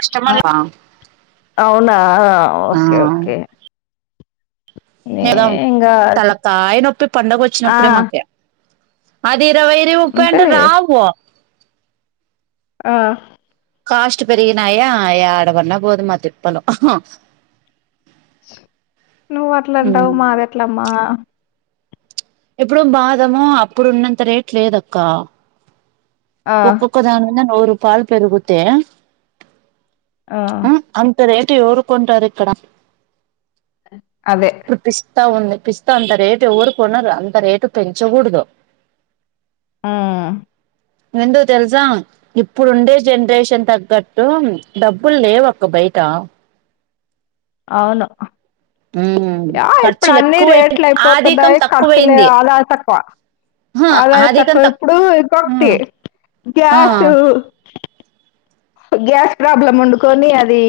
కష్టమల్వా అవునా okay okay నే నిదం ఇంగా తల కాయ నొప్పి పండగ ఆ వచ్చినప్పుడే మాకె అది ఇరవైరి ముప్పయ్ అంటే అంతేలే రావు ఆ కాస్ట్ పెరిగినాయా ఆడ పన పోదు మాతిప్పలు నువ్వు అట్లంటావు మాది ఎట్లమ్మా ఇప్పుడు బాధము అప్పుడున్నంత రేట్ లేదక్క ఆ ఒక్కక దాని మీదన్ ఔరు పాల్ పెరుగుతే ఆ అంతదెద్ టి ఎవరు కొంటారు ఇక్కడ అదే త ఉంది పిస్తా అంత రేటు ఎవరు కొన్నారు అంత రేటు పెంచకూడదు ఆ ఎందుకు తెలుసా ఇప్పుడు ఉండే జనరేషన్ తగ్గట్టు డబ్బులు లేవక్క బయట అవును ఉమ్ యా ఇప్పుడు ఖర్చులు అన్ని ఎక్కువైపో రేట్లు ఆధికం అయిపోతున్నాయి ఖర్చులే తక్కువైంది ఆదాయ తక్కువ హ ఆదాయ ఆధికం తక్కువ తక్ ఇప్పుడు ఇంకొకటి ఉమ్ ఆ గ్యాసు గ్యాస్ ప్రాబ్లం వండుకొని అది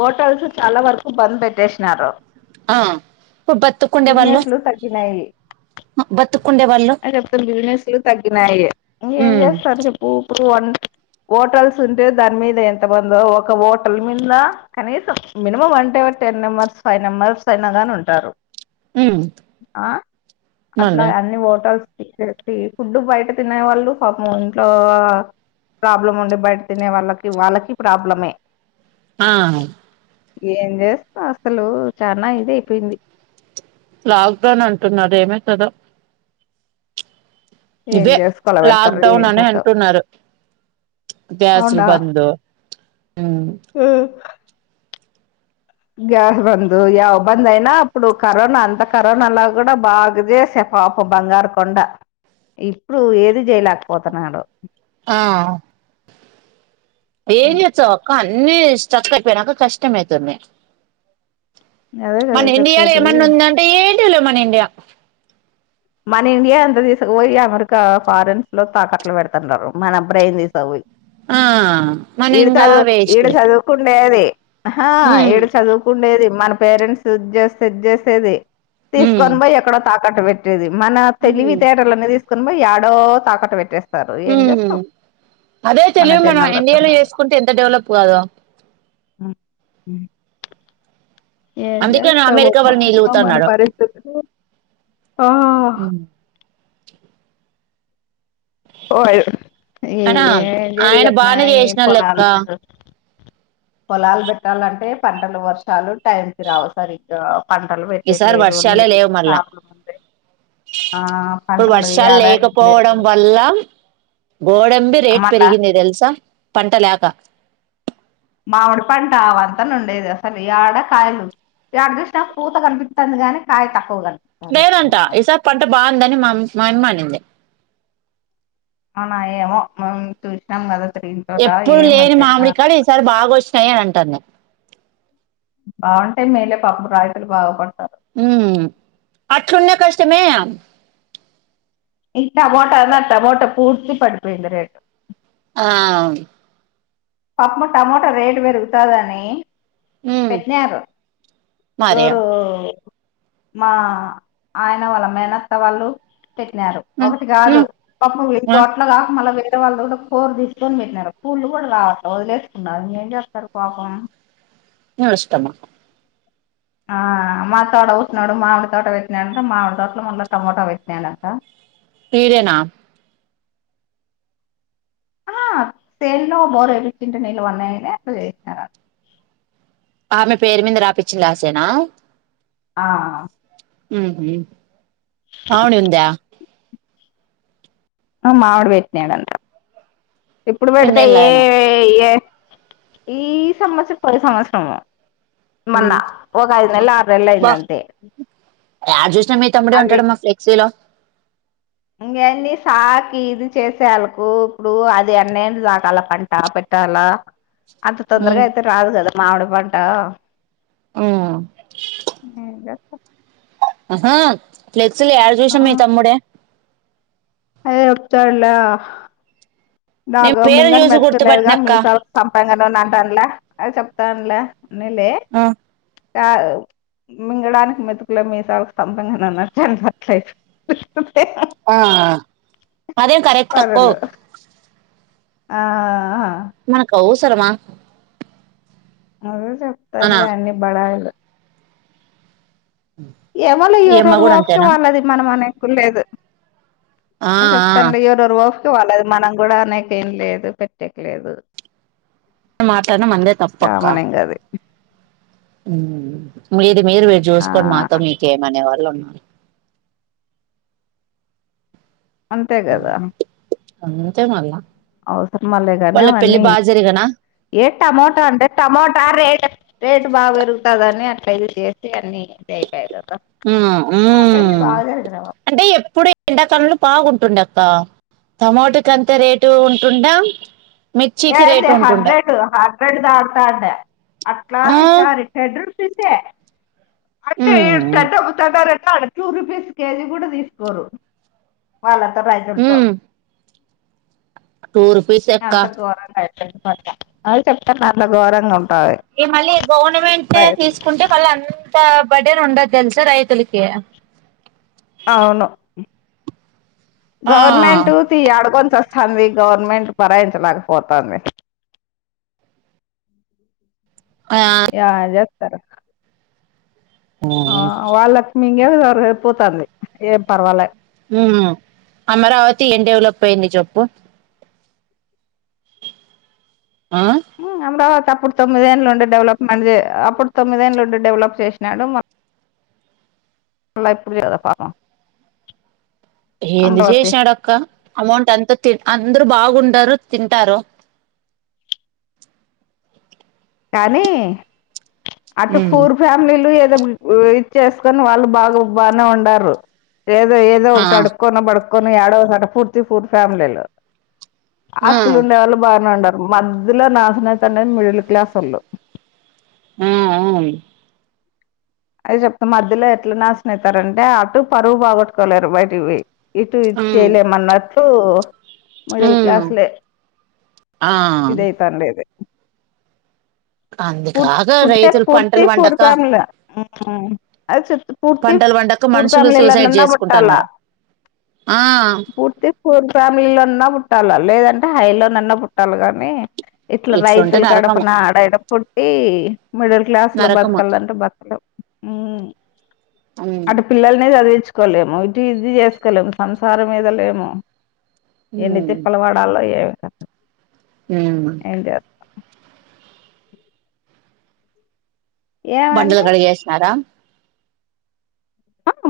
హోటల్స్ చాలా వరకు బంద్ పెట్టేసినారు ఆ ఇప్పుడు బతుకుండే వాళ్ళు బిజినెస్లు తగ్గినాయి బతుకుండే వాళ్ళు ఆ జెప్పు బిజినెస్లు తగ్గినయి ఇంకేం ఉమ్ చేస్తారు చెప్పు టు వన్ హోటల్స్ ఉంటే దాని మీద ఎంతమందో ఒక హోటల్ మీద కనీసం మినిమం వన్ టే టెన్ మెంబర్స్ ఫైవ్ మెంబర్స్ అయినా కానీ ఉంటారు ఉమ్ ఆ అట్లా మళ్ళీ అన్ని హోటల్స్ ఫుడ్ బయట తినే వాళ్ళు ఇంట్లో ప్రాబ్లం ఉండే బయట తినే వాళ్ళకి వాళ్ళకి ప్రాబ్లమే ఆ ఏం చేస్తాం అసలు చనా ఇది అయిపోయింది లాక్డౌన్ అంటున్నారు ఏమైతదో ఏం ఇదే చేసుకోల లాక్ పెడతారు డౌన్ ఏం అని కథో అంటున్నారు గ్యాస్లు అవునా బందు ఊ గ్యాస్ బంద బంద అయినా ఇప్పుడు కరోనా అంత కరోనాలా కూడా బాగా చేసే పాప బంగారు కొండ ఇప్పుడు ఏది చేయలేకపోతున్నాడు ఆ ఏది ఎచ్చావ్ ఒకాన్ అన్నీ స్ట్రక్ అయిపోయినాక కష్టమయివతున్నయ్ అదే కదా మన ఇండియాలో చెప్పేది ఏమన్న ఉందంటే మన ఇండియా మన ఇండియా ఎంత తీసుకుపోయి అమెరికా ఫారెన్స్ లో తాకట్లు పెడుతుంటారు మన బ్రెయిన్ తీసపోయి ఆ మనంగా వేస్ట్ హ ఈడ చదువుకుండేది మన పేరెంట్స్ చేస్తే చేసేది ఉమ్ తీసుకొని పోయి ఎక్కడో తక్ కట్ట పెట్ డేది మన తెలివితేేటలు అనేది యాడో తాకట్టు పెట్టేస్త ఉ అదే మన తెలివు మనం జనాలు ఇండియాలో చేసుకుంటే ఎంత డెవలప్ కాదో ఆ ఏం అందుకే చేస్తావ్ అమెరికా అమ్మ వాళ్ళు మన నీలుగుతున్నాడు పరిస్థితులు ఆ ఏం అయినా ఆయన చేయాలన్నా బానే ఏం చేసిన లెక్క పొలాల్ లేదు పొలాలు పెట్టాలంటే పంటలు వర్షాలు టైంకిి రావు సరిగ్గా పంటలు ఈసారి పెట్టేయట్లేదు. వర్షాలే లేవు నీళ్ళు మల్ల ప్రాబ్లమ్ ఉంది. ఆ! ఇప్పుడు పంటలు వర్షాలు యాడ లేదు. లేకపోవడం వల్ల గోడంబి రేటు మళ్ళా పెరిగింది తెలుసా పంట లేక మామిడి పంటవంతను ఉండేది అసలు ఆడ కాయలు ఈ ఆడ చూసినా పూత కనిపిస్తుంది గానీ కాయ తక్కువ కంట లేధంట ఈసారి పంట బాగుందని మా మా అమ్మ అనింది అవునా ఏమో చూసినాం కదా ఎప్పుడు లేని మామిడి కాడ ఈసారి బాగా వస్తు చెయ్యనంటాంది బాగుంటాయి మేలే పప్పు రైతులు బాగుపడతారు ఉ అట్లున్న కష్టమే ఈ టమోటనా టమోటా పూర్తి పడిపోయింది రేట్ ఆ పప్పు టమోటా రేటు పెరుగుతదని ఉమ్ పెట్నారు మరియా ఎవరు మా ఆయన వాళ్ళ మేనత్త వాళ్ళు పెట్టినారు ఉమ్ ఒకటి కాదు ఉమ్ పప్పు ఎ ఉమ్ తోటలో కా మళ్ళీ పే ఇట్టే వాళ్ళు కూడా కూర తీసుకొని పెట్నారు పూళ్లు కూడా రావ వదిలేసుకున్నారు ఏం చెస్తారు పాపం ను ఇష్టమ్మా ఆ మా తోడబుట్టినోడు మామిడి తోట పెట్నాడంట మామిడి తోట్ల మళ్ళీ టమోటా పెట్టినాడంట ఈడేనా ఆ సేన్లో బోర ఏపిచ్చింటె నీళ్లువన్నాయనే అట్లా చేసినార ఆమె పేరు మీద రాపిచ్చున్ల ఆ సేనా ఆ మ్మహు పావని ఉందా ఆ మావిడి వేట్నాడంట ఇప్పుడు పెడితే నేను ఏ లేను ఏ ఈ సంవత్సం పోయిన సంవత్సరము ఉ బా అంతే యాడ చూసినా మీ తమ్ముడే అవి ఉంటాడమ్మా ఫ్లెక్సీలో ఇంకేంది సాకి ఇది చేసే ఆళ్లకు ఇప్పుడు అది ఎన్నేళ్లు సకల పంట పెట్టాల అంత తొందరగా ఉమ్ అయితే రాదు కదా మామిడిపంట ఉమ్ ఏం గాద్ ఆహా ట్లేద్ సల్ యాడ ఆ చూసిన మీ తమ్ముడే అదే ఒతాడలా నా నేను గ పేరును మింగని చూసి మెతుకునేదుగా గుర్తుపట్టినక్క మీ సాలకు సంపగా నూనె తంల అది చెప్తానుల నెలే ఆ కాదు మింగడానికి మెతుకులే మీ సాలకు సంపంగ నూనె అన్నట్లే ఆ అదేం కరెక్ట్ అక్కో పనులు ఆ హా సరమా అదే చెప్తానులే అన్ని బడాయిలు ఎవళు ఈ అమ్మ ఎవరురు కూడా ఒపికా అంతేనా వాళ్ళది మనం అనేకు లేదు ఆ హ చెప్తాండి ఆ ఎవరెవరు వొ చు వాలది మనం కూడా అనేక ఏం లేదు కొట్టకిలేదు మనం మాట్లాడిన మందే తప్పక్క అది ఊమ్ మీర్ ఇది మీరు మీరు ఆ చూసుకోం మాతో మీకేమనేవాళ్లు అలా నాన్ అంతే గదా అంతేమల్ల అవసరమ అలే గానే అవన్నీ జరిగనా ఏ టమోటా అంటే టమోటా రేట్ రేట్ బా పెరుగుతాదని అట్లది చేసి అన్ని ఇదియిపోయిరు ఉమ్ ఊమ్ జరిగినవా అంటే ఎప్పుడు ఎండాకాలంలో పాగుంటుండే ఆ టమోటాకి అంత రేటు ఉంటుండా మిర్చికి ఏంది రేటు ఉంటుండ హండ్రెడ్ హండ్రెడ్ దాడుతాండే అట్లాదిసారి తెడర్ రూపీసే అంటే [unintelligible] ఆడ టూ రూపీస్ కేజీ కూడా తీసుకోరు వాళతో రైతుల్ తో టూరూపీసెక్క అదే చెప్తాన్నా అట్ల ఘోరంగం ఈ మళ్ళీ గవర్నమెంటే తీసుకుంటే మళ్ళీ అంత బర్డెన్ ఉండదు తెలుసా రైతులకి అవును గవర్నమెంట్ ఆ తీ అడుకొంచస్ హంది గవర్నమెంట్ పరాయించలేకపోతంది యామ్ చేస్ తరు ఉ ఊమ్ ఇంకేవరగయిపోతంది ఏం పర్వాలే ఉమ్ అమరావతి ఏం డెవలప్ అయింది చెప్పు ఆ ఉమ్ అమరావతి అప్పుడు తొమ్మిదేండ్లు ఉండె డెవలప్మెంట్ ది అ అప్పుడు తొమ్మిదేండ్లు ఉండి డెవలప్ చేషినాడు మళ్ల ఇపుడు [unintelligible] గదా పాపం ఏంది అమరావతి చేస్నాడక్క అమౌంట్ ఎంత తిన్ అందరుూ బాగుండరు తింటారు కానీ అటు ఉమ్ ఫూర్ ఫ్యామిలిలు ఇచ్చేసుకొని వాళ్ళు బాగా బానే ఉండారు ఏదో ఏదో ఆ ఒకటి అడుక్క్కన్న పడు కొన్ని ఏడో ఒకసాట పూర్తి ఫూర్ ఫ్యామిలీలో ఆ ఆస్తులు ఉండేవాళ్ళు బాగానే ఉండాలి మద్దల నాశన మైతండేది మిడిల్ క్లాస్ కలు మ్మ్ మ్మ్ అయి చెప్తే మధ్యలో ఎట్లా నాశన అవుతారంటే అటు పరువు బాగొట్టుకోలేరు బయటికీపోయి ఇటు ఇ ఉమ్ చేయలేమన్నట్టు మడిల్ ఉమ్ క్లాస లె ఆ ఇదయితండేది అందు పూర్ కాగా రైతులు పంటలు పండక ఉహు అది చెప్పు పూర్తి పంటలు పండక పూర్ మనుషులు సూసైడ్ ఫ్యామిలీలోన్నా పట్టాలా చేసుకుంటున్నారు ఆ పూర్తి పూర్ ఫ్యామిలీలోన్నా పుట్టాలా లేదంటే హైలో నిన్న పుట్టాలి కాగానీ ఇట్లా ఇట్లుంటే రైతుల నరకము కడపన ఆడడ పుట్టి మిడిల్ క్లాస్ లో నరకము బతకాలంటే బతక హు ఉమ్ అటు పిల్లలని చదివించుకోలేము ఇటు ఇది చేసుకోలేము సంసారం ఈద లేము ఎన్ని తిప్పల పడాలో ఏమి ఊ ఏం చేస్త బండలు ఏమంటే కడిగేసినారా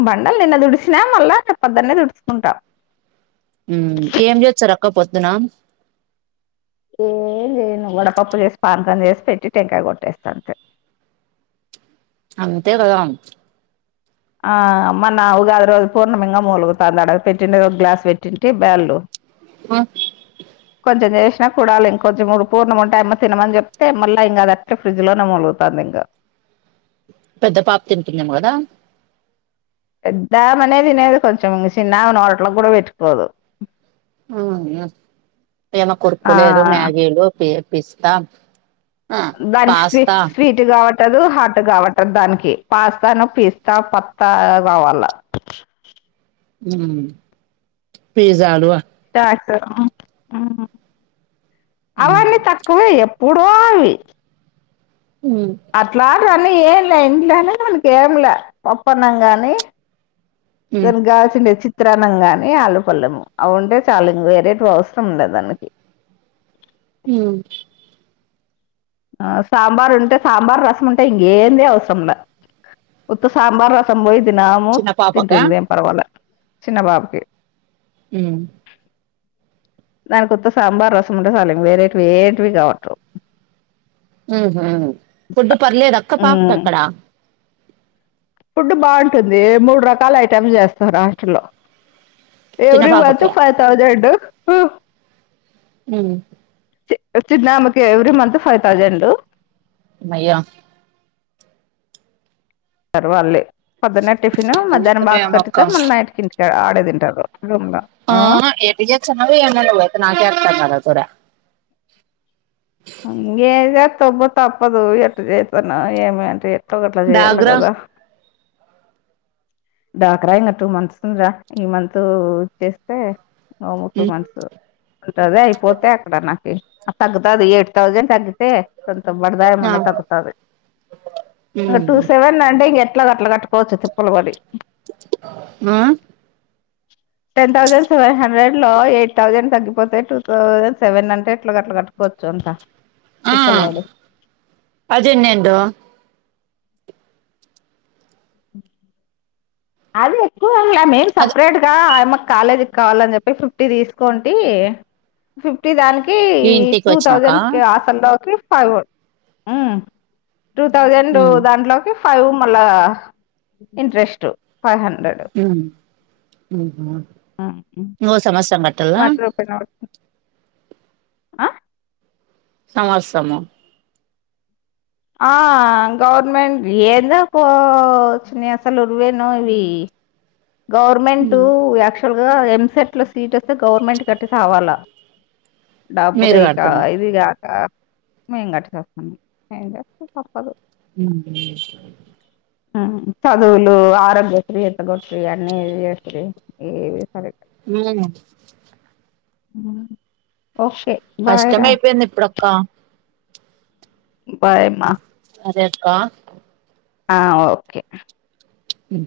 బండలు నిన్న దుడిసినా మళ్ళా చె పదున్న దుడుచుకుంటాం హు ఏం చేస్తురు అక్క పొద్దు పొద్దున ఏం చెయ్యను వడపప్పు చేసి పానకము చేసి పెట్టి టెంకాయ కొట్టేస్తా అంతే అంతే కదా ఆ మన ఉగాది రోజు పూర్ణమింగా మూలుగుతుంది ఆడ పెట్టిన ఒక గ్లాస్ పెట్టింటి భయ్యాలు ఆ కొంచెం చేసినా కూడాలు ఇంకా కంచెం మూడు పూర్ణం ఉంటాయమ్మ తినమని చెప్తే మళ్ళా ఇంకాఅది అట్నే ఫ్రిజ్ లోనే మొలుగుతుంది ఇంకా పెద్ద పాప తింటుంది ఏమో కదా పెద్దా అమెనే తినేది కొంచెం ఇగ చిన్నామె నోట్లోకూడా పెట్టుకోదు అవునా ఏమ ఆ కుర్కురేలు మ్యాగిలు పి పిస్తా ఆ దానికి స్వీ పాస్తా స్వీట్ కాబట్టి ట్ హార్ట్ గా పట్టా దానికి పాస్తాను పిస్తా పత్తా కావాలా హు పిజ్జా ఆలు [unintelligible] ఉమ్ అవన్నీ తక్కువే ఎ వుడోయి ఉమ్ అట్లా కాని ఏం లే ఇంట్లోనే మనకి ఏం లే పప్పన్నం కాగానీ దాని కి కావలిసింది చి చిత్రాన్నం కాని ఆలు పల్లెము అవింటే చాలా ఇంగ వేరేటివి అవసరం ఉండదు దానికి హు ఆ సాంబార్ ఉంటే సాంబార్ రసం ఉంటే ఇంకేంది అవసరం ఉండదు వుత్తా సాంబార్ రసం పోయి దినము చిన్న పాపకా తింటుంది ఏం పర్వాలే చిన్న బాబుకి హు దానికి ఉత్త సాంబార్ రసం ఉంటే చాలు వేరే ఏంటివి కావట్టవు ఉహు ఫుడ్ పర్లేదు అక్క పాపకి ఉమ్ అక్కడ ఫుడ్ బాగుంటుంది మూడు రకాల ఐటెమ్స్ చేస్తారు హాస్టల్లో చిన్న ఎవరీ మంత్ పాపకి ఫైవ్ థౌసేండ్ హూ చిన్న ఆమెకే ఎవరీ మంత్ ఫైవ్ థౌసేండ్ హమ్మయ్య పర్వాలే పొద్దున్నే టిఫన్ ఎట్ట మధ్యాహ్నం బాక్స్ చేస్తున్నావేమో కట్టితే అక్క మళ్ళీ నైట్ కి ఇంటికి ఆడే తింటారు రూమ్ లో ఆ ఎట్లా చేస్తున్నావో ఏమో నువ్వు నాకే అర్థం కాలే అసలు ఇంగ చేస్తువు అబ్బా తప్పదు ఎట్టా చేస్తున్నావో ఏమో అంటే ఎట్లా గట్ల చేయ్యాలే డాగ్రా కదా డ్వాక్రా ఇంకా టూ మంత్స్ ఉంది రా ఈ మంత్ చేస్తే ఓ టూ ఉమ్ మంత్స్ ఉంటాది అయిపోతే అక్కడ నాకీ తగ్గుతాదీ ఏ థౌసేండ్ తగ్గితే కొంత బడదాయం మన్న తగ్గుతాది ఇంగ టూ సెవెన్ అంటే ఇంగ ఎట్లా గట్ల కట్టు పోవచ్చు తిప్పలు బడి ఉమ్ టెన్ థౌసేండ్ సెన్ హండ్రెడ్ లో ఎయిట్ థౌజండ్ తగ్గిపోతే టూ థౌజండ్ సెవెన్ హౌడ్రెండ్ ఎట్లా గట్ల కట్టుకోవచ్చు అంత ఆ తిప్పలు పడి అది ఎనేడు అ అది ఎక్కువ యూట్యూబ్లో మెయిల్ అదే సెపరేట్గా ఆ అమ్మకి కాలేజీ కావాలని చెప్పి ఫిఫ్టీ తీసుకోంటి ఫిఫ్టీ దానికి కి ఇంటికి టూ వచ్చినాక థౌజండ్ కె ఆఫర్ లోకి పాగో ఆహు టూ థౌజండ్ ఉమ్ దాంట్లోకి ఫైవ్ మల్ల ఇంట్రెస్ట్ ఫైవ్ హండ్రెడ్ హు ఊహ నోస్ అనవసరంగా కట్టి వన్ రూపి నే పడు అ సమాసము ఆ గవర్నమెంట్ ఏందుకో వచ్చినాయి అసలు. ఉరువేనో ఇవి? గవర్నమెంటు యాక్చువల్‌గా, ఇగో, ఎంసెట్ లో సీట్ వస్తే, గవర్నమెంట్ కట్టి సావాలా? డబ్బులు, మీరు ఇకా కడుతున్నారు ఇది గాక. మేం గట్టి సస్తున్నాం, ఏం చేస్తాం? తప్పదు. ఉ, ఉం. మ్, చదువులు, ఆరోగ్యశ్రీ ఎంత గొడితే? ఇయాన్ని చేస్తిరి. ఏవి సరిగ్గా? ఉమ్మ్. మ్ కష్టమైపోయింది, ఇపుడో. ఖ బై, అమ్మ! అదే, అక్కా! ఆ, ఓకే. ఉమ్